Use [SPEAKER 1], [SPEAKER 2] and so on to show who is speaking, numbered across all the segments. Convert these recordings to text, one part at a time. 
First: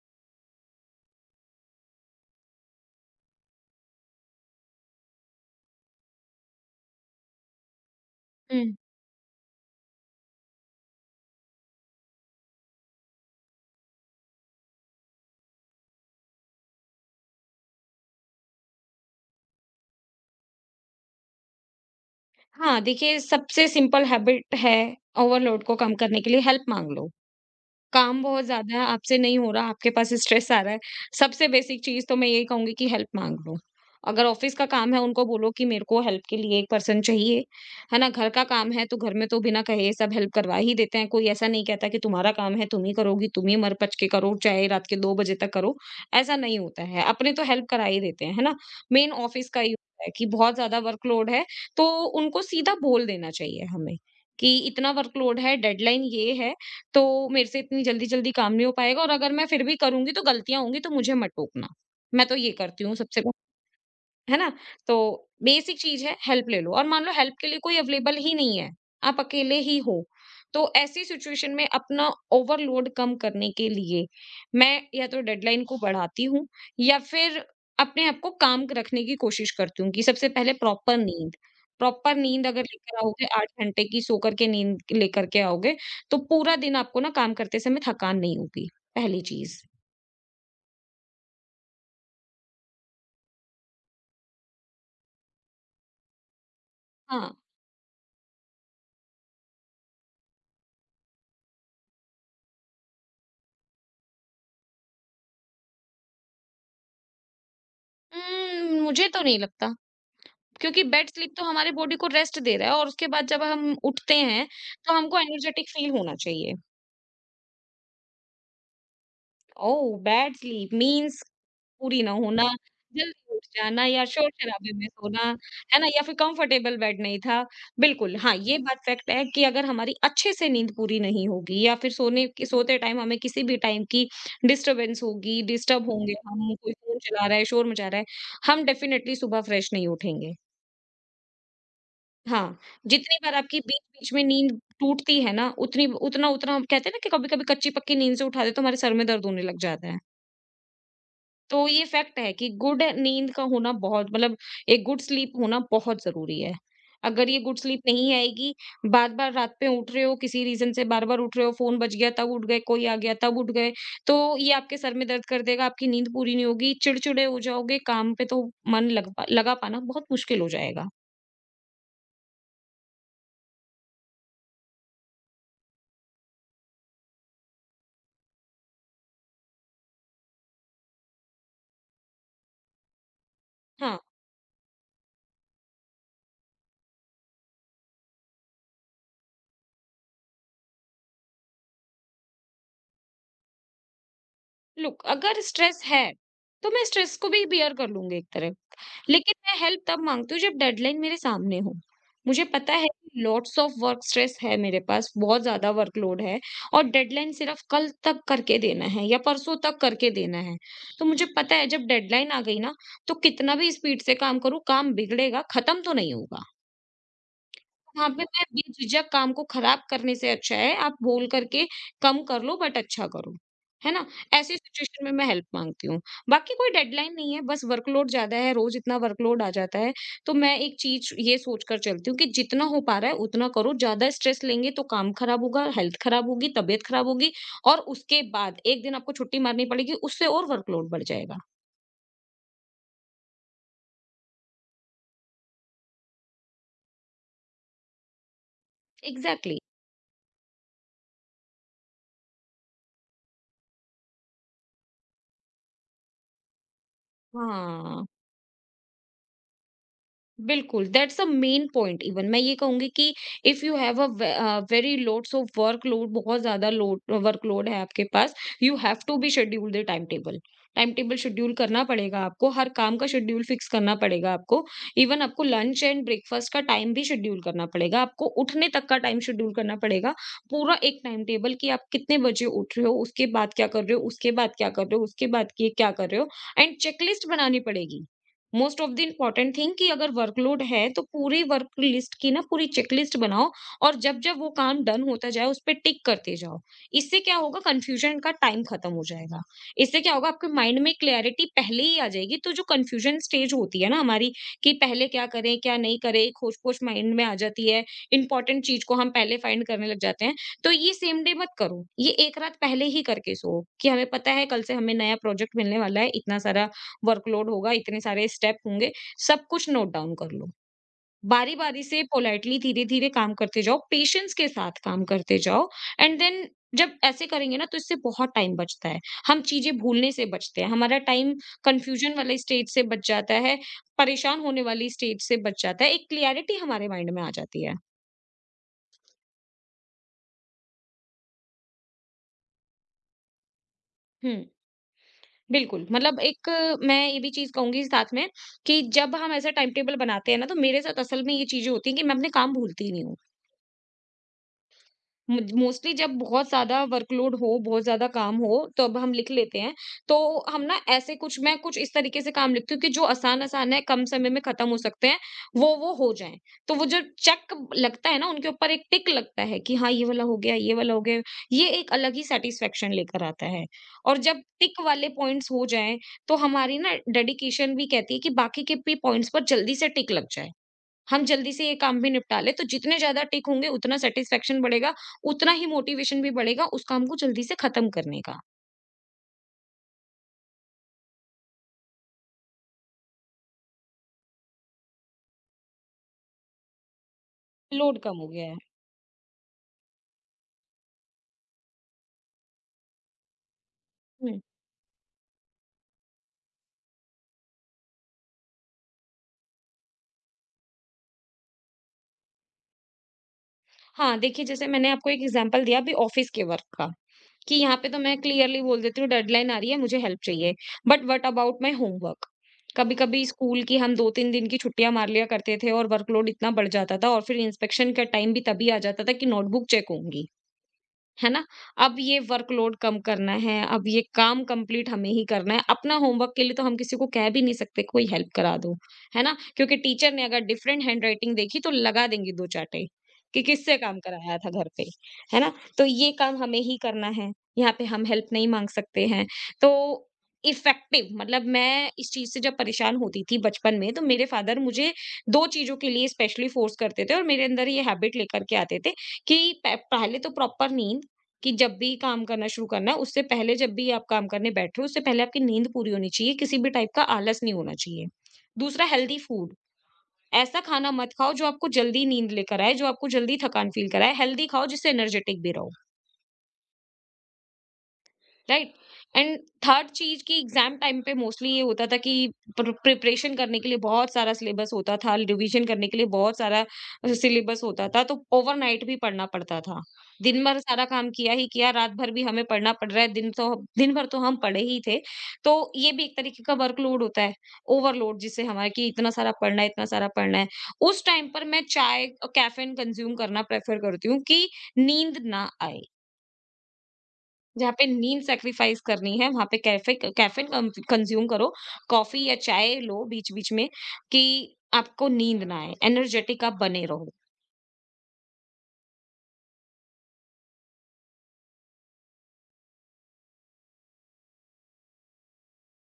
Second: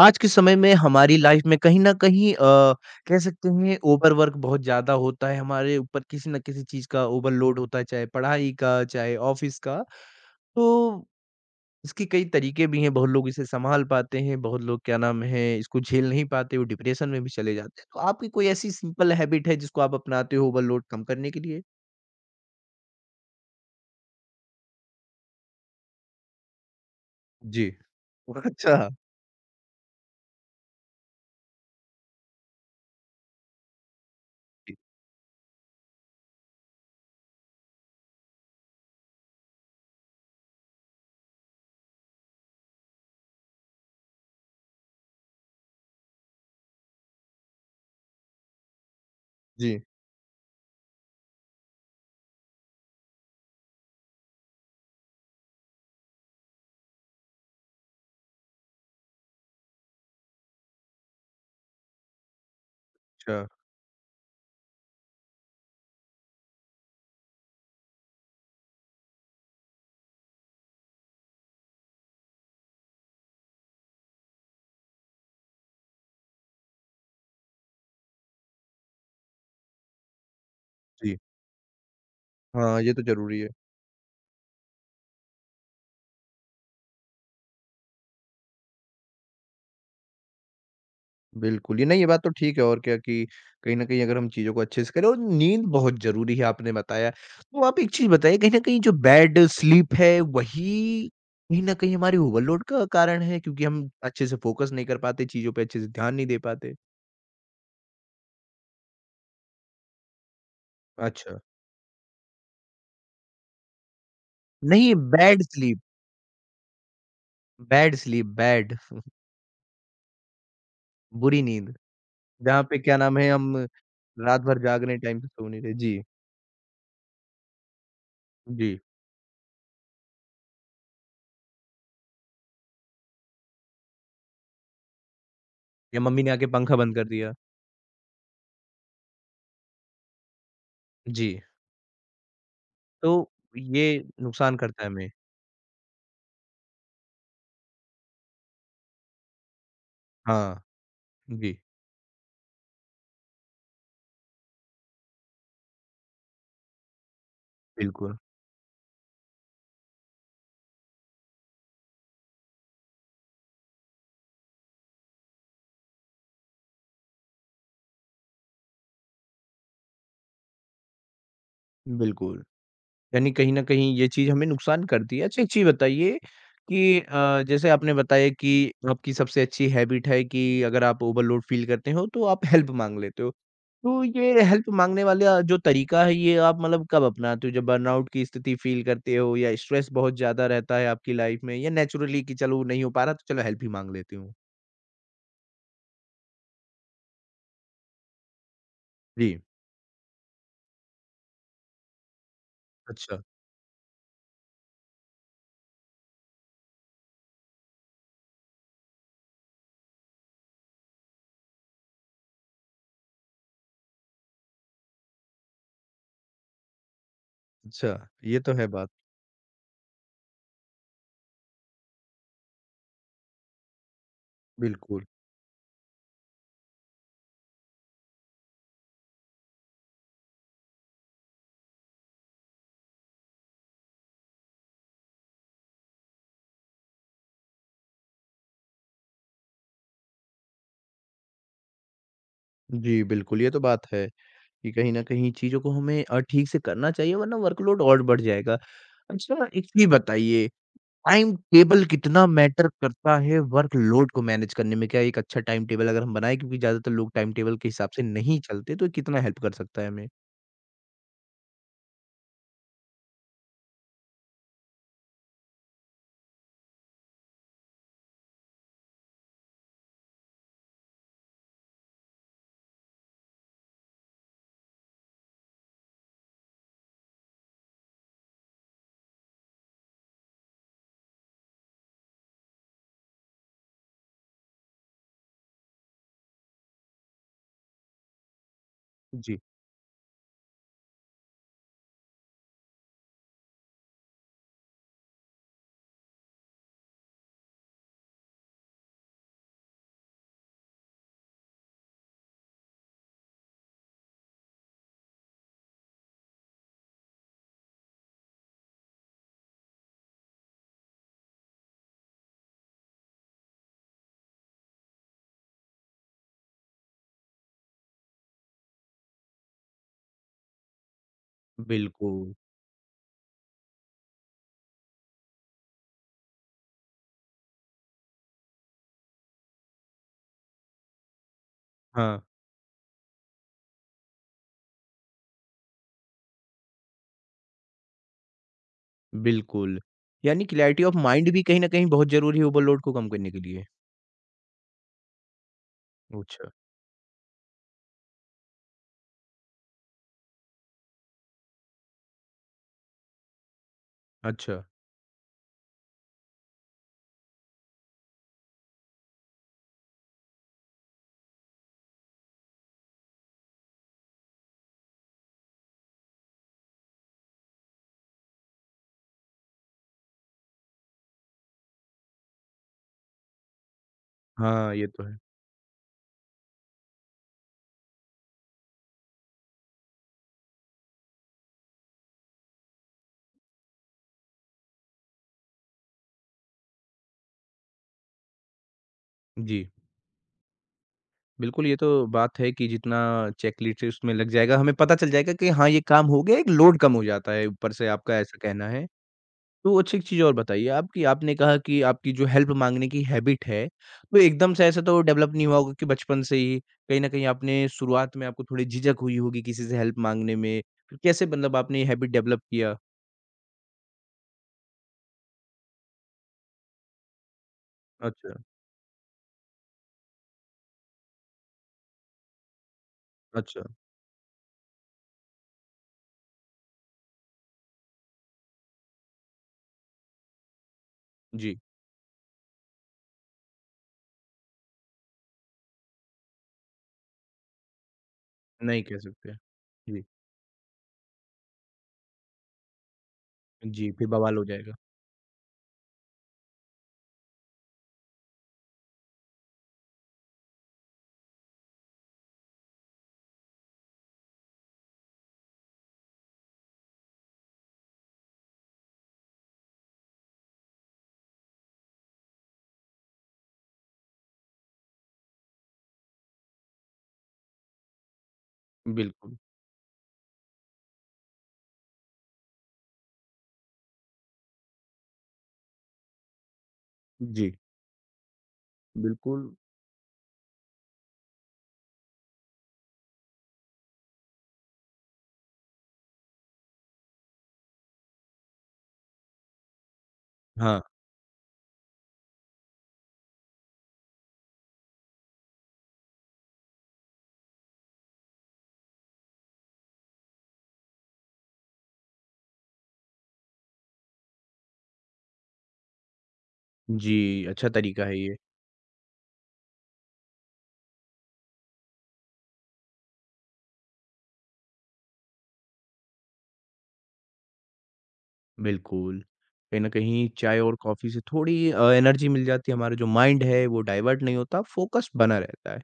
[SPEAKER 1] आज के समय में हमारी लाइफ में कहीं न कहीं कह सकते हैं ओवरवर्क बहुत ज़्यादा होता है, हमारे ऊपर किसी न किसी चीज़ का ओवरलोड होता है, चाहे पढ़ाई
[SPEAKER 2] हुँ।
[SPEAKER 1] का, चाहे ऑफ़िस का। तो इसके कई तरीके भी हैं, बहुत लोग इसे सँभाल पाते हैं, बहुत लोग क्या नाम है इसको झेल नहीं पाते, वो डिप्रेशन में भी चले जाते हैं। तो आपकी कोई ऐसी सिंपल हैबिट है जिसको आप अपनाते हो ओवरलोड कम करने के लिए?
[SPEAKER 2] हाँ, देखिए सबसे सिंपल हैबिट है ओवरलोड को कम करने के लिए हेल्प माँग लो।
[SPEAKER 1] जी।
[SPEAKER 2] काम बहुत ज़्यादा है,
[SPEAKER 1] अच्छा।
[SPEAKER 2] आपसे नहीं हो रहा, आपके पास स्ट्रेस आ रहा है। सबसे बेसिक चीज़ तो मैं यही कहूँगी कि हेल्प माँग लो। अगर ऑफ़िस का
[SPEAKER 1] जी।
[SPEAKER 2] काम है उनको बोलो कि मेरे को हेल्प के लिए 1 पर्सन चाहिए, है ना? घर का काम है तो घर में तो बिना कहे सब हेल्प करवा ही देते हैं। कोई ऐसा नहीं कहता कि तुम्हारा काम है तुम ही करोगी, तुम ही मर-पच के करो, चाहे रात के 2 बजे तक करो, ऐसा नहीं होता है। अपने तो हेल्प करा ही देते हैं, है ना? मेन ऑफ़िस का ही
[SPEAKER 1] जी।
[SPEAKER 2] होता है कि बहुत ज़्यादा वर्कलोड है, तो उनको सीधा बोल देना चाहिए हमें कि इतना वर्कलोड है, डेडलाइन ये है तो मेरे से इतनी जल्दी-जल्दी काम नहीं हो पाएगा और अगर मैं फिर भी करूँगी तो गलतियाँ होंगी तो मुझे मत टोकना। मैं तो ये करती हूँ सबसे।
[SPEAKER 1] अच्छा,
[SPEAKER 2] है ना? तो बेसिक चीज़ है, हेल्प ले लो और मान लो हेल्प के लिए कोई अवेलेबल ही नहीं है, आप अकेले ही हो, तो ऐसी सिचुएशन में अपना ओवरलोड कम करने के लिए मैं या तो डेडलाइन को बढ़ाती हूँ या फिर अपने आप को काम रखने की कोशिश करती हूँ कि सबसे पहले
[SPEAKER 1] जी।
[SPEAKER 2] प्रॉपर नींद अगर
[SPEAKER 1] हाँ, ये
[SPEAKER 2] लेकर
[SPEAKER 1] तो
[SPEAKER 2] आओगे
[SPEAKER 1] ज़रूरी है।
[SPEAKER 2] 8 घंटे की सो कर के नींद लेकर के आओगे, तो पूरा दिन आपको ना काम करते समय थकान नहीं होगी, पहली चीज़।
[SPEAKER 1] बिल्कुल, ये नहीं ये बात तो ठीक है और क्या कि कहीं न कहीं अगर हम चीज़ों को अच्छे से करें और नींद बहुत ज़रूरी है आपने बताया।
[SPEAKER 2] हाँ,
[SPEAKER 1] तो आप एक चीज़ बताइए कहीं न कहीं जो बैड स्लीप है वही कहीं न कहीं हमारी ओवरलोड का कारण है क्योंकि हम अच्छे से फ़ोकस नहीं कर पाते, चीज़ों पे अच्छे से ध्यान नहीं दे पाते?
[SPEAKER 2] मुझे तो नहीं लगता। क्योंकि बेड स्लीप
[SPEAKER 1] अच्छा।
[SPEAKER 2] तो हमारी बॉडी को रेस्ट दे रहा है और उसके बाद जब हम उठते हैं तो
[SPEAKER 1] नहीं,
[SPEAKER 2] हमको
[SPEAKER 1] बैड
[SPEAKER 2] एनर्जेटिक
[SPEAKER 1] स्लीप,
[SPEAKER 2] फील होना चाहिए।
[SPEAKER 1] Bad sleep bad
[SPEAKER 2] oh! Bad sleep means
[SPEAKER 1] बुरी नींद,
[SPEAKER 2] पूरी ना होना,
[SPEAKER 1] जहाँ पे क्या नाम है
[SPEAKER 2] जल्दी उठ
[SPEAKER 1] हम
[SPEAKER 2] जाना या
[SPEAKER 1] रात भर
[SPEAKER 2] शोर-शराबे
[SPEAKER 1] जाग
[SPEAKER 2] में
[SPEAKER 1] रहे हैं टाइम
[SPEAKER 2] सोना,
[SPEAKER 1] से सो नहीं रहे।
[SPEAKER 2] है ना?
[SPEAKER 1] जी।
[SPEAKER 2] या फिर कंफर्टेबल बेड नहीं था। बिल्कुल, हाँ, ये
[SPEAKER 1] जी।
[SPEAKER 2] बात फैक्ट है कि अगर हमारी अच्छे से नींद पूरी नहीं होगी या फिर सोने के सोते टाइम हमें किसी भी टाइम की डिस्टर्बेंस होगी, डिस्टर्ब
[SPEAKER 1] या
[SPEAKER 2] होंगे
[SPEAKER 1] मम्मी ने आके
[SPEAKER 2] हम, कोई
[SPEAKER 1] पंखा बंद
[SPEAKER 2] फ़ोन
[SPEAKER 1] कर
[SPEAKER 2] चला
[SPEAKER 1] दिया।
[SPEAKER 2] रहा है, शोर मचा रहा है, हम डेफिनिटली सुबह फ्रेश नहीं उठेंगे।
[SPEAKER 1] जी।
[SPEAKER 2] हाँ,
[SPEAKER 1] तो
[SPEAKER 2] जितनी बार आपकी
[SPEAKER 1] ये
[SPEAKER 2] बीच-बीच में
[SPEAKER 1] नुकसान
[SPEAKER 2] नींद
[SPEAKER 1] करता है हमें।
[SPEAKER 2] टूटती है ना, उतनी उतना उतना हम कहते हैं ना कि कभी-कभी कच्ची-पक्की नींद से उठा दे तो हमारे सर में दर्द होने लग जाता है।
[SPEAKER 1] हाँ। जी।
[SPEAKER 2] तो ये फैक्ट है कि गुड नींद का होना बहुत मतलब एक गुड स्लीप होना बहुत ज़रूरी है। अगर ये गुड स्लीप नहीं
[SPEAKER 1] बिल्कुल,
[SPEAKER 2] आएगी, बार-बार रात में उठ रहे हो, किसी रीज़न से बार-बार उठ रहे हो, फ़ोन बज गया तब उठ गए, कोई आ गया तब उठ गए, तो ये आपके सर में दर्द कर देगा, आपकी नींद पूरी नहीं होगी, चिड़चिड़े हो जाओगे, काम पे तो मन लग पा लगा पाना बहुत मुश्किल हो जाएगा।
[SPEAKER 1] बिल्कुल। यानी कहीं न कहीं ये चीज़ हमें नुकसान करती है। अच्छा एक चीज़ बताइए कि जैसे आपने बताया कि आपकी सबसे अच्छी हैबिट है कि अगर आप ओवरलोड फ़ील करते हो तो आप हेल्प माँग लेते हो।
[SPEAKER 2] हाँ।
[SPEAKER 1] तो ये हेल्प माँगने वाला जो तरीका है ये आप मतलब कब अपनाते हो? जब बर्नआउट की स्थिति फ़ील करते हो या स्ट्रेस बहुत ज़्यादा रहता है आपकी लाइफ़ में या नेचुरली कि चलो नहीं हो पा रहा तो चलो हेल्प ही माँग लेती हूँ?
[SPEAKER 2] लुक अगर स्ट्रेस है तो मैं स्ट्रेस को भी बियर कर लूंगी एक तरह, लेकिन
[SPEAKER 1] जी।
[SPEAKER 2] मैं हेल्प तब मांगती हूँ जब डेडलाइन मेरे सामने हो। मुझे पता है
[SPEAKER 1] अच्छा,
[SPEAKER 2] लॉट्स ऑफ वर्क स्ट्रेस है, मेरे पास बहुत ज्यादा वर्कलोड है और डेडलाइन सिर्फ कल तक करके देना है या परसों तक करके देना है, तो मुझे पता है जब डेडलाइन आ गई ना तो कितना भी स्पीड से काम करूँ काम बिगड़ेगा, खत्म तो नहीं होगा।
[SPEAKER 1] अच्छा।
[SPEAKER 2] यहाँ पे
[SPEAKER 1] ये
[SPEAKER 2] मैं
[SPEAKER 1] तो
[SPEAKER 2] ये
[SPEAKER 1] है बात।
[SPEAKER 2] झिझक काम को खराब करने से अच्छा है आप बोल करके कम कर लो बट अच्छा करो। है ना? ऐसी
[SPEAKER 1] बिल्कुल।
[SPEAKER 2] सिचुएशन में मैं हेल्प माँगती हूँ। बाकी कोई डेडलाइन नहीं है, बस वर्कलोड ज़्यादा है, रोज़ इतना वर्कलोड आ जाता है, तो मैं एक चीज़ ये सोच कर चलती हूँ कि जितना हो पा रहा है उतना करो, ज़्यादा स्ट्रेस लेंगे तो काम खराब होगा, हेल्थ खराब होगी, तबीयत खराब होगी और उसके बाद 1 दिन आपको छुट्टी मारनी पड़ेगी, उससे और वर्कलोड बढ़ जाएगा।
[SPEAKER 1] जी, बिल्कुल, ये तो बात है। कि कहीं न कहीं चीज़ों को हमें ठीक से करना चाहिए वरना वर्कलोड और बढ़ जाएगा। अच्छा
[SPEAKER 2] एग्ज़ैक्टली।
[SPEAKER 1] एक चीज़ बताइए, टाइम टेबल कितना मैटर करता है वर्कलोड को मैनेज करने में? क्या एक अच्छा टाइम टेबल अगर हम बनाएँ क्योंकि ज़्यादातर लोग टाइम टेबल के हिसाब से
[SPEAKER 2] हाँ।
[SPEAKER 1] नहीं चलते तो ये कितना हेल्प कर सकता है हमें?
[SPEAKER 2] बिल्कुल that's a main point. Even मैं ये कहूंगी कि if you have a very loads of workload, बहुत ज्यादा लोड वर्कलोड है आपके पास, you have to be schedule the time table. Time table schedule करना पड़ेगा आपको, हर काम का शेड्यूल फिक्स करना पड़ेगा आपको। इवन आपको लंच एंड ब्रेकफास्ट का टाइम भी शेड्यूल करना पड़ेगा, आपको उठने तक का टाइम शेड्यूल करना पड़ेगा। पूरा एक टाइम टेबल कि आप कितने बजे उठ रहे हो, उसके बाद क्या कर रहे हो, उसके बाद क्या कर रहे हो, उसके बाद ये क्या कर रहे हो। एंड चेकलिस्ट बनानी पड़ेगी। मोस्ट ऑफ द
[SPEAKER 1] जी,
[SPEAKER 2] इम्पोर्टेंट थिंग कि अगर वर्कलोड है तो पूरी वर्क लिस्ट की ना पूरी चेकलिस्ट बनाओ और जब जब वो काम डन होता जाए उस पे टिक करते जाओ। इससे क्या होगा, कंफ्यूजन का टाइम खत्म हो जाएगा। इससे क्या होगा, आपके माइंड में क्लैरिटी पहले ही आ जाएगी, तो जो कंफ्यूजन स्टेज होती है ना हमारी कि पहले क्या करें क्या नहीं करें, खोज पोज माइंड में आ जाती है, इंपॉर्टेंट चीज को हम पहले फाइंड करने लग जाते हैं, तो ये सेम डे मत करो, ये एक रात पहले ही करके सो कि हमें पता है कल से हमें नया प्रोजेक्ट मिलने वाला है, इतना सारा वर्कलोड होगा, इतने सारे स्टेप होंगे, सब कुछ नोट डाउन कर लो। बारी-बारी से
[SPEAKER 1] बिल्कुल।
[SPEAKER 2] पोलाइटली धीरे-धीरे काम करते जाओ, पेशेंस के साथ काम करते जाओ एंड देन जब ऐसे करेंगे ना तो इससे बहुत टाइम बचता है। हम चीज़ें भूलने से बचते हैं, हमारा टाइम कन्फ्यूजन
[SPEAKER 1] हाँ,
[SPEAKER 2] वाले स्टेज से बच जाता है, परेशान होने वाली स्टेज से बच जाता है, एक क्लैरिटी हमारे माइंड में आ जाती है।
[SPEAKER 1] बिल्कुल। यानी क्लैरिटी ऑफ माइंड भी कहीं न कहीं बहुत ज़रूरी है ओवरलोड को कम करने के लिए।
[SPEAKER 2] हुँ, बिल्कुल, मतलब
[SPEAKER 1] अच्छा,
[SPEAKER 2] मैं ये भी चीज़ कहूँगी साथ में कि जब हम ऐसा टाइम टेबल बनाते हैं ना तो मेरे साथ असल में ये चीज़ें होती हैं कि मैं अपने काम भूलती नहीं हूँ।
[SPEAKER 1] अच्छा।
[SPEAKER 2] मोस्टली जब बहुत ज़्यादा वर्कलोड हो, बहुत ज़्यादा काम हो, तब हम लिख लेते हैं। तो हम ना ऐसे कुछ मैं कुछ इस तरीके से काम लिखती हूँ कि जो आसान-आसान है, कम समय में खत्म हो सकते हैं, वो हो जाएँ। तो वो जो चेक लगता है ना, उनके ऊपर एक टिक लगता है कि हाँ, ये वाला हो गया, ये वाला हो गया। ये एक अलग ही सैटिस्फैक्शन लेकर आता है। और जब
[SPEAKER 1] हाँ,
[SPEAKER 2] टिक
[SPEAKER 1] ये तो
[SPEAKER 2] वाले
[SPEAKER 1] है।
[SPEAKER 2] पॉइंट्स हो जाएँ, तो हमारी ना डेडिकेशन भी कहती है कि बाकी के भी पॉइंट्स पर जल्दी से टिक लग जाए। हम जल्दी से ये काम भी निपटा लें, तो जितने ज़्यादा टिक होंगे उतना सैटिस्फैक्शन बढ़ेगा, उतना ही मोटिवेशन भी बढ़ेगा उस काम को जल्दी से खत्म करने का।
[SPEAKER 1] जी। बिल्कुल, ये तो बात है कि जितना चेकलिस्ट में लग जाएगा, हमें पता चल जाएगा कि हाँ, ये काम हो गया, एक लोड कम हो जाता है, ऊपर से
[SPEAKER 2] लोड
[SPEAKER 1] आपका
[SPEAKER 2] कम हो
[SPEAKER 1] ऐसा
[SPEAKER 2] गया है।
[SPEAKER 1] कहना है। तो अच्छा एक चीज़ और बताइए आप कि आपने कहा कि आपकी जो हेल्प माँगने की हैबिट है, वो
[SPEAKER 2] हुँ।
[SPEAKER 1] एकदम से ऐसा तो डेवलप नहीं हुआ होगा कि बचपन से ही कहीं न कहीं आपने शुरुआत में आपको थोड़ी झिझक हुई होगी किसी से हेल्प माँगने में। फिर कैसे मतलब आपने ये हैबिट डेवलप किया?
[SPEAKER 2] हाँ, देखिए जैसे मैंने आपको एक एग्ज़ाम्पल दिया अभी ऑफ़िस के वर्क का, कि यहाँ पे तो मैं
[SPEAKER 1] अच्छा,
[SPEAKER 2] क्लियरली बोल देती हूँ डेडलाइन आ रही है, मुझे हेल्प चाहिए। But what about my homework? कभी-कभी
[SPEAKER 1] अच्छा।
[SPEAKER 2] स्कूल की हम 2-3 दिन की छुट्टियाँ मार लिया करते थे और वर्कलोड इतना बढ़ जाता था और फिर इंस्पेक्शन का टाइम भी तभी आ जाता था कि नोटबुक चेक होंगी। है ना?
[SPEAKER 1] जी,
[SPEAKER 2] अब ये वर्कलोड कम करना है, अब ये काम कंप्लीट हमें ही करना है। अपना होमवर्क के लिए तो हम किसी को कह भी नहीं सकते कोई हेल्प करा दो,
[SPEAKER 1] नहीं कह
[SPEAKER 2] है
[SPEAKER 1] सकते।
[SPEAKER 2] ना? क्योंकि
[SPEAKER 1] जी,
[SPEAKER 2] टीचर ने अगर डिफरेंट हैंडराइटिंग देखी तो लगा देंगी 2 चाटें कि किससे
[SPEAKER 1] जी,
[SPEAKER 2] काम
[SPEAKER 1] फिर बवाल
[SPEAKER 2] कराया
[SPEAKER 1] हो
[SPEAKER 2] था घर
[SPEAKER 1] जाएगा।
[SPEAKER 2] पे, है ना? तो ये काम हमें ही करना है, यहाँ पे हम हेल्प नहीं माँग सकते हैं। तो इफ़ेक्टिव मतलब मैं इस चीज़ से जब परेशान होती थी बचपन में तो मेरे फादर मुझे 2 चीज़ों के लिए स्पेशली फ़ोर्स करते थे और मेरे अंदर ये हैबिट लेकर के आते थे कि प पहले तो प्रॉपर नींद कि जब भी काम करना शुरू करना है, उससे पहले जब भी आप काम करने बैठ रहे हो, उससे पहले आपकी नींद पूरी होनी चाहिए, किसी भी टाइप का आलस नहीं होना चाहिए। दूसरा हेल्दी
[SPEAKER 1] बिल्कुल,
[SPEAKER 2] फूड, ऐसा खाना मत खाओ जो आपको जल्दी नींद लेकर आए, जो आपको जल्दी थकान फ़ील कराए, हेल्दी खाओ जिससे एनर्जेटिक भी रहो।
[SPEAKER 1] जी,
[SPEAKER 2] राइट। एंड
[SPEAKER 1] बिल्कुल।
[SPEAKER 2] थर्ड चीज की एग्जाम टाइम पे मोस्टली ये होता था कि प्रिपरेशन करने के लिए बहुत सारा सिलेबस होता था, रिवीजन करने के लिए बहुत सारा सिलेबस होता था, तो ओवरनाइट भी पढ़ना पड़ता था। दिन भर
[SPEAKER 1] हाँ।
[SPEAKER 2] सारा काम किया ही किया, रात भर भी हमें पढ़ना पड़ रहा है, दिन तो दिन भर तो हम पढ़े ही थे, तो ये भी एक तरीके का वर्कलोड होता है, ओवरलोड जिससे हमारे कि इतना सारा पढ़ना है, इतना सारा पढ़ना है। उस टाइम पर मैं चाय और कैफीन कंज्यूम करना प्रेफर करती हूँ कि नींद ना आए।
[SPEAKER 1] जी, अच्छा
[SPEAKER 2] जहाँ पे
[SPEAKER 1] तरीका है
[SPEAKER 2] नींद
[SPEAKER 1] ये,
[SPEAKER 2] सैक्रिफाइस करनी है वहाँ पे कैफे कैफीन कम कंज़्यूम करो, कॉफ़ी या चाय लो बीच-बीच में कि आपको नींद ना आए, एनर्जेटिक आप बने रहो।
[SPEAKER 1] बिल्कुल। कहीं न कहीं चाय और कॉफ़ी से थोड़ी एनर्जी मिल जाती है, हमारा जो माइंड है वो डाइवर्ट नहीं होता, फ़ोकस बना रहता है।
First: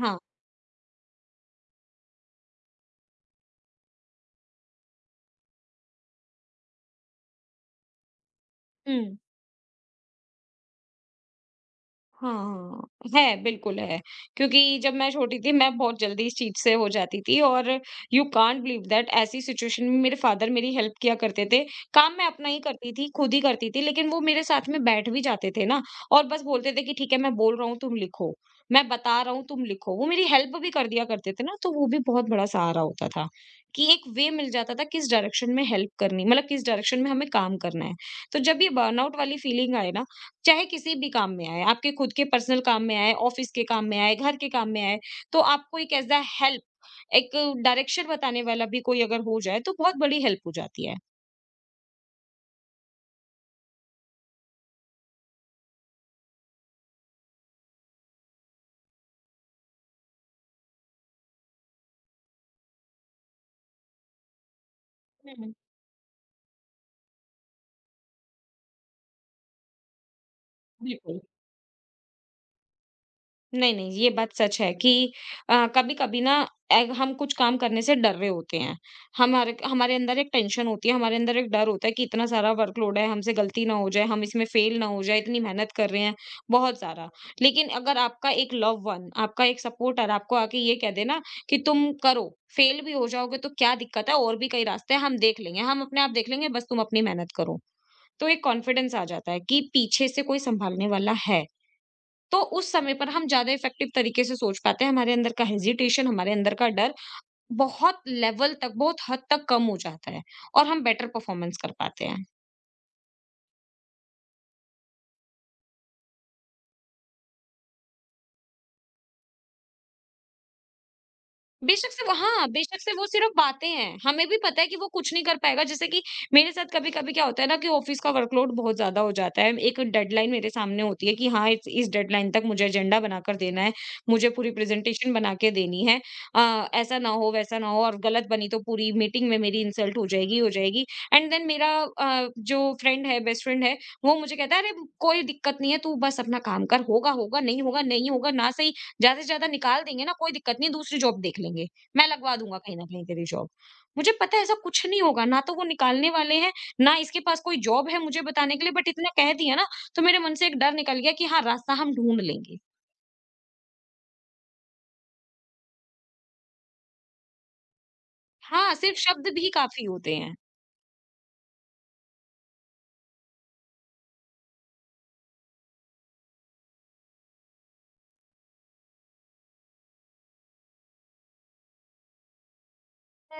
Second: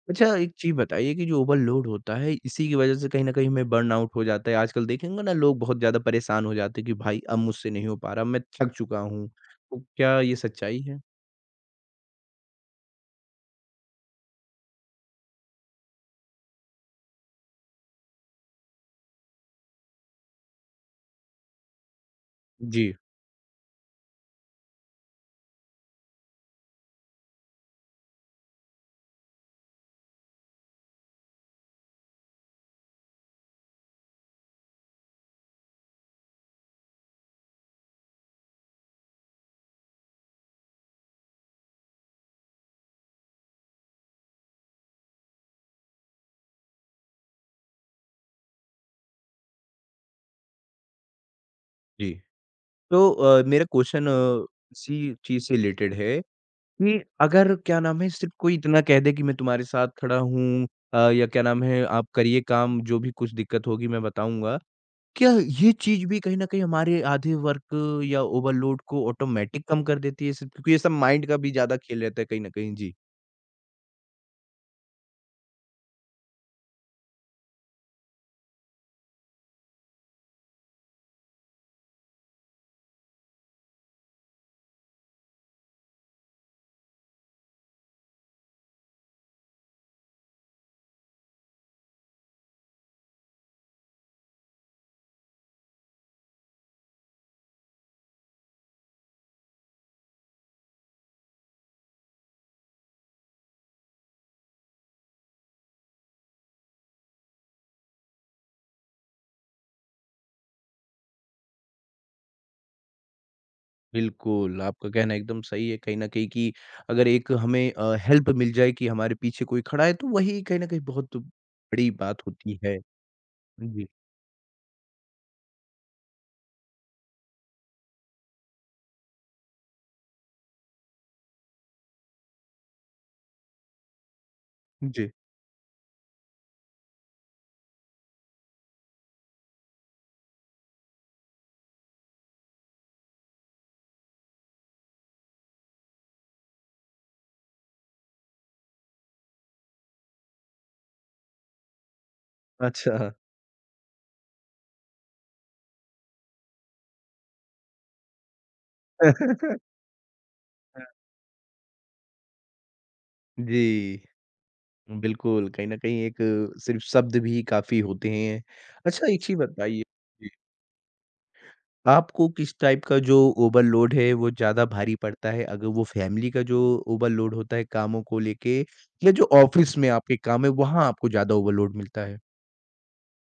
[SPEAKER 2] हाँ।
[SPEAKER 1] अच्छा एक चीज़ बताइए कि जो ओवरलोड होता है, इसी की वजह से कहीं न कहीं हमें बर्नआउट हो जाता है। आजकल देखेंगे ना लोग बहुत ज़्यादा परेशान हो जाते हैं कि भाई अब मुझसे नहीं हो पा रहा, मैं थक चुका
[SPEAKER 2] हुँ।
[SPEAKER 1] हूँ। तो क्या ये सच्चाई है?
[SPEAKER 2] हाँ, है, बिल्कुल है। क्योंकि जब मैं छोटी थी, मैं बहुत जल्दी इस चीज़ से हो जाती थी और यू कांट बिलीव दैट ऐसी सिचुएशन में मेरे फ़ादर मेरी हेल्प किया करते थे। काम मैं अपना ही
[SPEAKER 1] जी,
[SPEAKER 2] करती थी, खुद ही करती थी, लेकिन वो मेरे साथ में बैठ भी जाते थे ना और बस बोलते थे कि, "ठीक है, मैं बोल रहा हूँ, तुम लिखो। मैं बता रहा हूँ, तुम लिखो।" वो मेरी हेल्प भी कर दिया करते थे ना, तो वो भी बहुत बड़ा सहारा होता था कि एक वे मिल जाता था, किस डायरेक्शन में हेल्प करनी मतलब किस डायरेक्शन में हमें काम करना है। तो जब ये बर्नआउट वाली फीलिंग आए ना, चाहे किसी भी काम में आए, आपके खुद के पर्सनल काम में आए, ऑफिस के काम में आए, घर के काम में आए, तो आपको एक ऐज़ अ हेल्प, एक डायरेक्शन बताने वाला भी कोई अगर हो जाए, तो बहुत बड़ी हेल्प हो जाती है।
[SPEAKER 1] जी। तो मेरा क्वेश्चन इसी चीज़ से रिलेटेड है कि अगर क्या नाम है सिर्फ़ कोई इतना कह दे कि मैं तुम्हारे साथ खड़ा हूँ, या क्या नाम है आप करिए काम जो भी कुछ दिक्कत होगी मैं बताऊँगा। क्या
[SPEAKER 2] हुँ,
[SPEAKER 1] ये चीज़ भी कहीं न कहीं हमारे आधे वर्क या ओवरलोड को ऑटोमेटिक कम कर देती है सिर्फ़ क्योंकि ये सब
[SPEAKER 2] बिल्कुल।
[SPEAKER 1] माइंड का भी ज़्यादा खेल रहता है कहीं न कहीं। जी,
[SPEAKER 2] नहीं, नहीं, ये बात सच है कि कभी-कभी ना ए हम कुछ काम करने से डर रहे होते हैं। हमारे हमारे अंदर एक टेंशन होती है, हमारे अंदर एक डर होता है कि इतना सारा वर्कलोड है, हमसे गलती ना हो जाए, हम इसमें फेल ना हो जाए, इतनी मेहनत कर रहे हैं, बहुत सारा। लेकिन अगर आपका एक लव्ड वन, आपका एक सपोर्टर आपको आके ये कह दे ना कि तुम करो, फेल भी हो जाओगे तो क्या दिक्कत है, और भी कई रास्ते हैं, हम देख लेंगे, हम अपने आप देख लेंगे, बस तुम अपनी मेहनत करो। तो एक कॉन्फिडेंस आ जाता है कि पीछे से कोई सँभालने वाला है। तो उस समय पर हम ज़्यादा इफ़ेक्टिव तरीके से सोच पाते हैं, हमारे अंदर का हेज़िटेशन, हमारे अंदर का डर बहुत लेवल तक, बहुत हद तक कम हो जाता है और हम बेटर परफ़ॉर्मेंस कर पाते हैं।
[SPEAKER 1] बिल्कुल आपका कहना एकदम सही है कहीं न कहीं कि अगर एक हमें हेल्प मिल जाए कि हमारे पीछे कोई खड़ा है तो वही कहीं न कहीं बहुत बड़ी
[SPEAKER 2] बेशक से वो
[SPEAKER 1] बात
[SPEAKER 2] हाँ,
[SPEAKER 1] होती है।
[SPEAKER 2] बेशक से वो सिर्फ़ बातें
[SPEAKER 1] जी,
[SPEAKER 2] हैं। हमें भी पता है कि वो कुछ नहीं कर पाएगा जैसे कि मेरे साथ कभी-कभी क्या होता है ना कि ऑफ़िस का वर्कलोड बहुत ज़्यादा हो जाता है। एक डेडलाइन मेरे सामने होती है कि हाँ, इस डेडलाइन तक मुझे एजेंडा बनाकर देना है, मुझे पूरी
[SPEAKER 1] जी।
[SPEAKER 2] प्रेज़ेंटेशन बना के देनी है। ऐसा ना हो, वैसा ना हो और गलत बनी तो पूरी मीटिंग में मेरी इंसल्ट हो जाएगी, हो जाएगी। एंड देन मेरा जो फ्रेंड है, बेस्ट फ्रेंड है, वो मुझे कहता है, "अरे! कोई दिक्कत नहीं है, तू बस अपना काम कर, होगा, होगा, नहीं होगा, नहीं होगा ना सही, ज़्यादा से ज़्यादा निकाल देंगे ना कोई दिक्कत नहीं दूसरी जॉब देख लेंगे। मैं लगवा दूँगा कहीं न कहीं
[SPEAKER 1] अच्छा।
[SPEAKER 2] तेरी जॉब। मुझे पता है ऐसा कुछ नहीं होगा ना तो वो निकालने वाले हैं, ना इसके पास कोई जॉब है मुझे बताने के लिए बट इतना कह दिया ना तो मेरे मन से एक डर निकल गया कि हाँ, रास्ता हम ढूँढ लेंगे।
[SPEAKER 1] जी। बिल्कुल, कहीं न कहीं एक सिर्फ़ शब्द भी काफ़ी होते हैं।
[SPEAKER 2] हाँ, सिर्फ
[SPEAKER 1] अच्छा एक
[SPEAKER 2] शब्द
[SPEAKER 1] चीज़
[SPEAKER 2] भी
[SPEAKER 1] बताइए।
[SPEAKER 2] काफ़ी होते
[SPEAKER 1] जी,
[SPEAKER 2] हैं।
[SPEAKER 1] आपको किस टाइप का जो ओवरलोड है वो ज़्यादा भारी पड़ता है? अगर वो फ़ैमिली का जो ओवरलोड होता है कामों को लेके या जो ऑफ़िस में आपके काम है वहाँ आपको ज़्यादा ओवरलोड मिलता है?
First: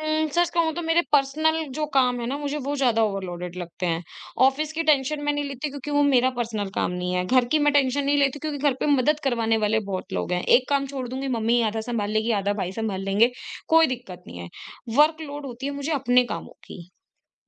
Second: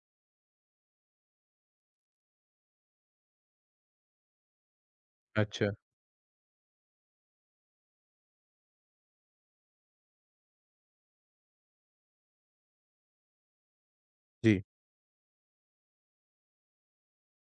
[SPEAKER 2] सच कहूँ तो मेरे पर्सनल जो काम है ना, मुझे वो ज़्यादा ओवरलोडेड लगते हैं। ऑफ़िस की टेंशन मैं नहीं लेती
[SPEAKER 1] अच्छा,
[SPEAKER 2] क्योंकि वो मेरा पर्सनल काम नहीं है। घर की मैं टेंशन नहीं लेती क्योंकि घर पे मदद करवाने वाले बहुत लोग हैं। एक काम छोड़ दूँगी, मम्मी आधा सँभाल लेगी, आधा भाई सँभाल लेंगे, कोई दिक्कत नहीं है।
[SPEAKER 1] जी।
[SPEAKER 2] वर्कलोड होती है मुझे अपने कामों की।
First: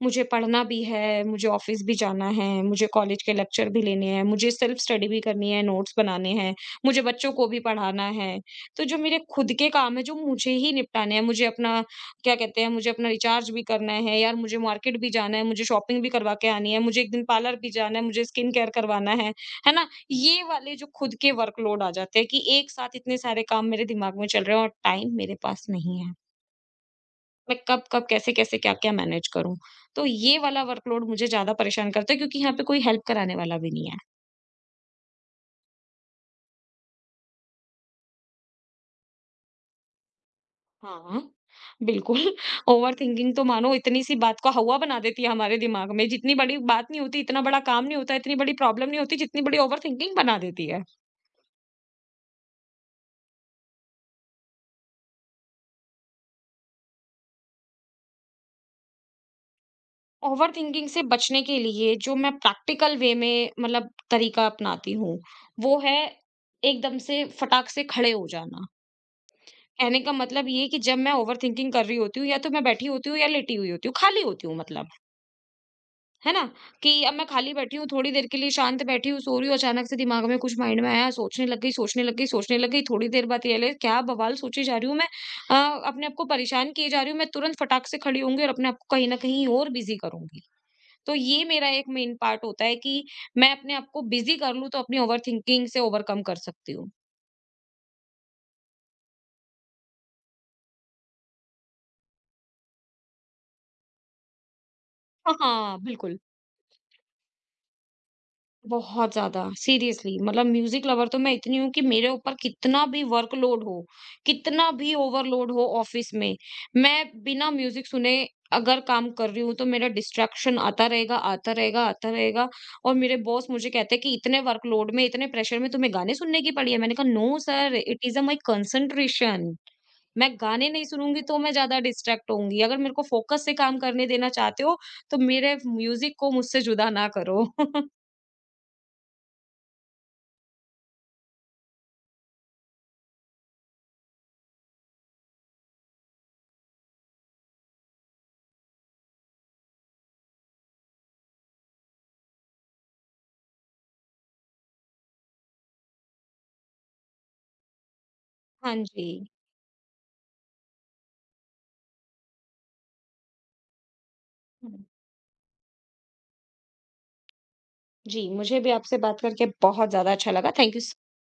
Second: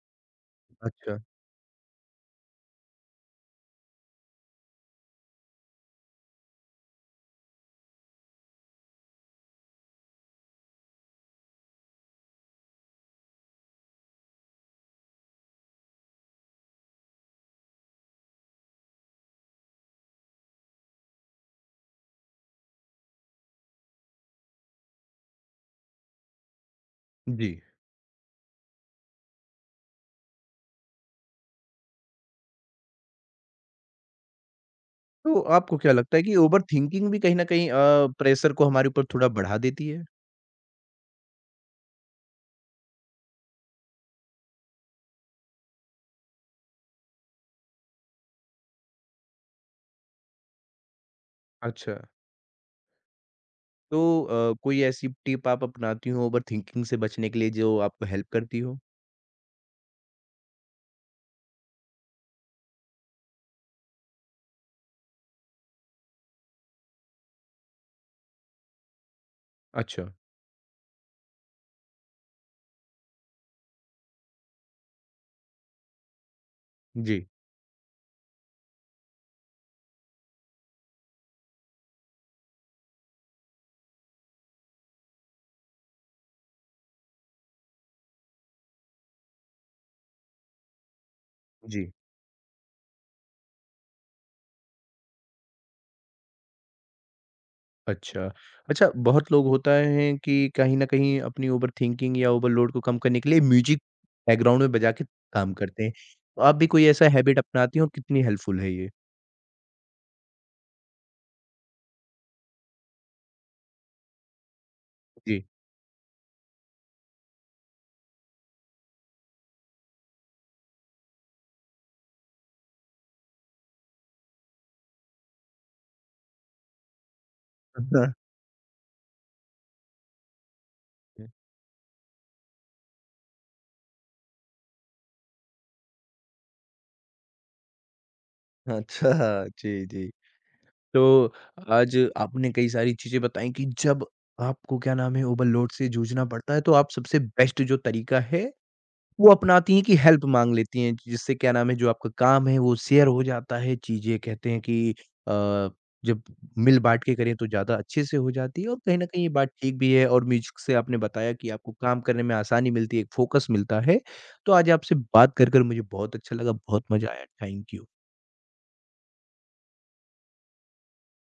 [SPEAKER 2] मुझे पढ़ना भी
[SPEAKER 1] अच्छा,
[SPEAKER 2] है, मुझे ऑफ़िस भी जाना है, मुझे कॉलेज के लेक्चर भी लेने हैं, मुझे सेल्फ स्टडी भी करनी है, नोट्स बनाने हैं, मुझे बच्चों को भी पढ़ाना है। तो जो मेरे खुद के काम हैं, जो मुझे ही निपटाने हैं, मुझे अपना क्या कहते हैं, मुझे अपना रिचार्ज भी करना है यार, मुझे मार्केट भी जाना है, मुझे शॉपिंग भी करवा के आनी है, मुझे एक दिन पार्लर भी जाना है, मुझे स्किन केयर करवाना है ना? ये वाले जो खुद के वर्कलोड आ जाते हैं कि एक साथ इतने सारे काम मेरे दिमाग में चल रहे हैं और टाइम मेरे पास नहीं है।
[SPEAKER 1] जी।
[SPEAKER 2] मैं कब-कब, कैसे-कैसे, क्या-क्या मैनेज करूँ? तो ये वाला वर्कलोड मुझे ज़्यादा परेशान करता है क्योंकि यहाँ पे कोई हेल्प कराने वाला भी नहीं है।
[SPEAKER 1] तो आपको क्या लगता है कि ओवरथिंकिंग भी कहीं न कहीं प्रेशर को हमारे ऊपर थोड़ा बढ़ा देती है?
[SPEAKER 2] हाँ, बिल्कुल। ओवरथिंकिंग तो मानो इतनी-सी बात को हौवा बना देती है हमारे दिमाग में। जितनी बड़ी बात नहीं होती, इतना बड़ा काम नहीं होता, इतनी बड़ी प्रॉब्लम नहीं होती, जितनी बड़ी ओवरथिंकिंग बना देती है।
[SPEAKER 1] अच्छा। तो कोई ऐसी टिप आप अपनाती हो ओवरथिंकिंग से बचने के लिए जो आपको हेल्प करती हो?
[SPEAKER 2] ओवरथिंकिंग से बचने के लिए जो मैं प्रैक्टिकल वे में मतलब तरीका अपनाती हूँ, वो है एकदम से फटाक से खड़े हो जाना। कहने
[SPEAKER 1] अच्छा।
[SPEAKER 2] का मतलब ये है कि जब मैं ओवरथिंकिंग कर रही होती हूँ या तो मैं बैठी होती हूँ या लेटी हुई होती हूँ, खाली होती हूँ मतलब, है ना? कि अब मैं
[SPEAKER 1] जी,
[SPEAKER 2] खाली बैठी हूँ, थोड़ी देर के लिए शांत बैठी हूँ, सो रही हूँ, अचानक से दिमाग में कुछ माइंड में आया, सोचने लग गई, सोचने लग गई, सोचने लग गई, थोड़ी देर बाद रियलाइज़ क्या बवाल सोची जा रही हूँ मैं। अपने आप को परेशान किए जा रही हूँ, मैं तुरंत फटाक से खड़ी होऊँगी और अपने आप को कहीं न कहीं और बिज़ी करूँगी। तो ये मेरा एक
[SPEAKER 1] जी।
[SPEAKER 2] मेन पार्ट होता है कि मैं अपने आप को बिज़ी कर लूँ तो अपनी ओवरथिंकिंग से ओवरकम कर सकती हूँ।
[SPEAKER 1] अच्छा। अच्छा, बहुत लोग होता है कि कहीं न कहीं अपनी ओवरथिंकिंग या ओवरलोड को कम करने के लिए म्यूज़िक बैकग्राउंड में बजा के
[SPEAKER 2] हाँ,
[SPEAKER 1] काम
[SPEAKER 2] हाँ,
[SPEAKER 1] करते हैं।
[SPEAKER 2] बिल्कुल।
[SPEAKER 1] तो आप भी कोई ऐसा हैबिट अपनाती हैं और कितनी हेल्पफुल है ये?
[SPEAKER 2] बहुत ज़्यादा सीरियसली मतलब म्यूजिक लवर तो मैं इतनी हूँ कि मेरे ऊपर कितना भी वर्कलोड हो, कितना भी
[SPEAKER 1] जी।
[SPEAKER 2] ओवरलोड हो ऑफिस में, मैं बिना म्यूजिक सुने अगर काम कर रही हूँ तो मेरा डिस्ट्रैक्शन आता रहेगा और मेरे बॉस मुझे कहते हैं कि इतने वर्कलोड में, इतने प्रेशर में तुम्हें गाने सुनने की पड़ी है। मैंने कहा नो सर, इट
[SPEAKER 1] हाँ।
[SPEAKER 2] Is a my concentration. मैं गाने नहीं सुनूंगी तो मैं ज़्यादा डिस्ट्रैक्ट होऊँगी। अगर मेरे को फोकस से काम करने देना चाहते हो तो मेरे म्यूजिक को मुझसे जुदा ना करो।
[SPEAKER 1] अच्छा, जी, जी। तो आज आपने कई सारी चीज़ें बताई कि जब आपको क्या नाम है ओवरलोड से जूझना पड़ता है तो आप सबसे बेस्ट जो तरीका है वो अपनाती हैं कि हेल्प माँग लेती हैं, जिससे क्या नाम है जो आपका काम है वो शेयर हो जाता है, चीज़ें कहते हैं कि अ, जब मिल-बाँट के करें तो ज़्यादा अच्छे से हो जाती है
[SPEAKER 2] हाँ
[SPEAKER 1] और कहीं
[SPEAKER 2] जी।
[SPEAKER 1] न कहीं ये बात ठीक भी है और म्यूज़िक से आपने बताया कि आपको काम करने में आसानी मिलती है, एक फ़ोकस मिलता है। तो आज
[SPEAKER 2] हुँ।
[SPEAKER 1] आपसे कर मुझे बहुत अच्छा लगा, बहुत मज़ा आया। Thank you.
[SPEAKER 2] जी, मुझे भी आपसे बात करके बहुत ज़्यादा अच्छा लगा। थैंक यू स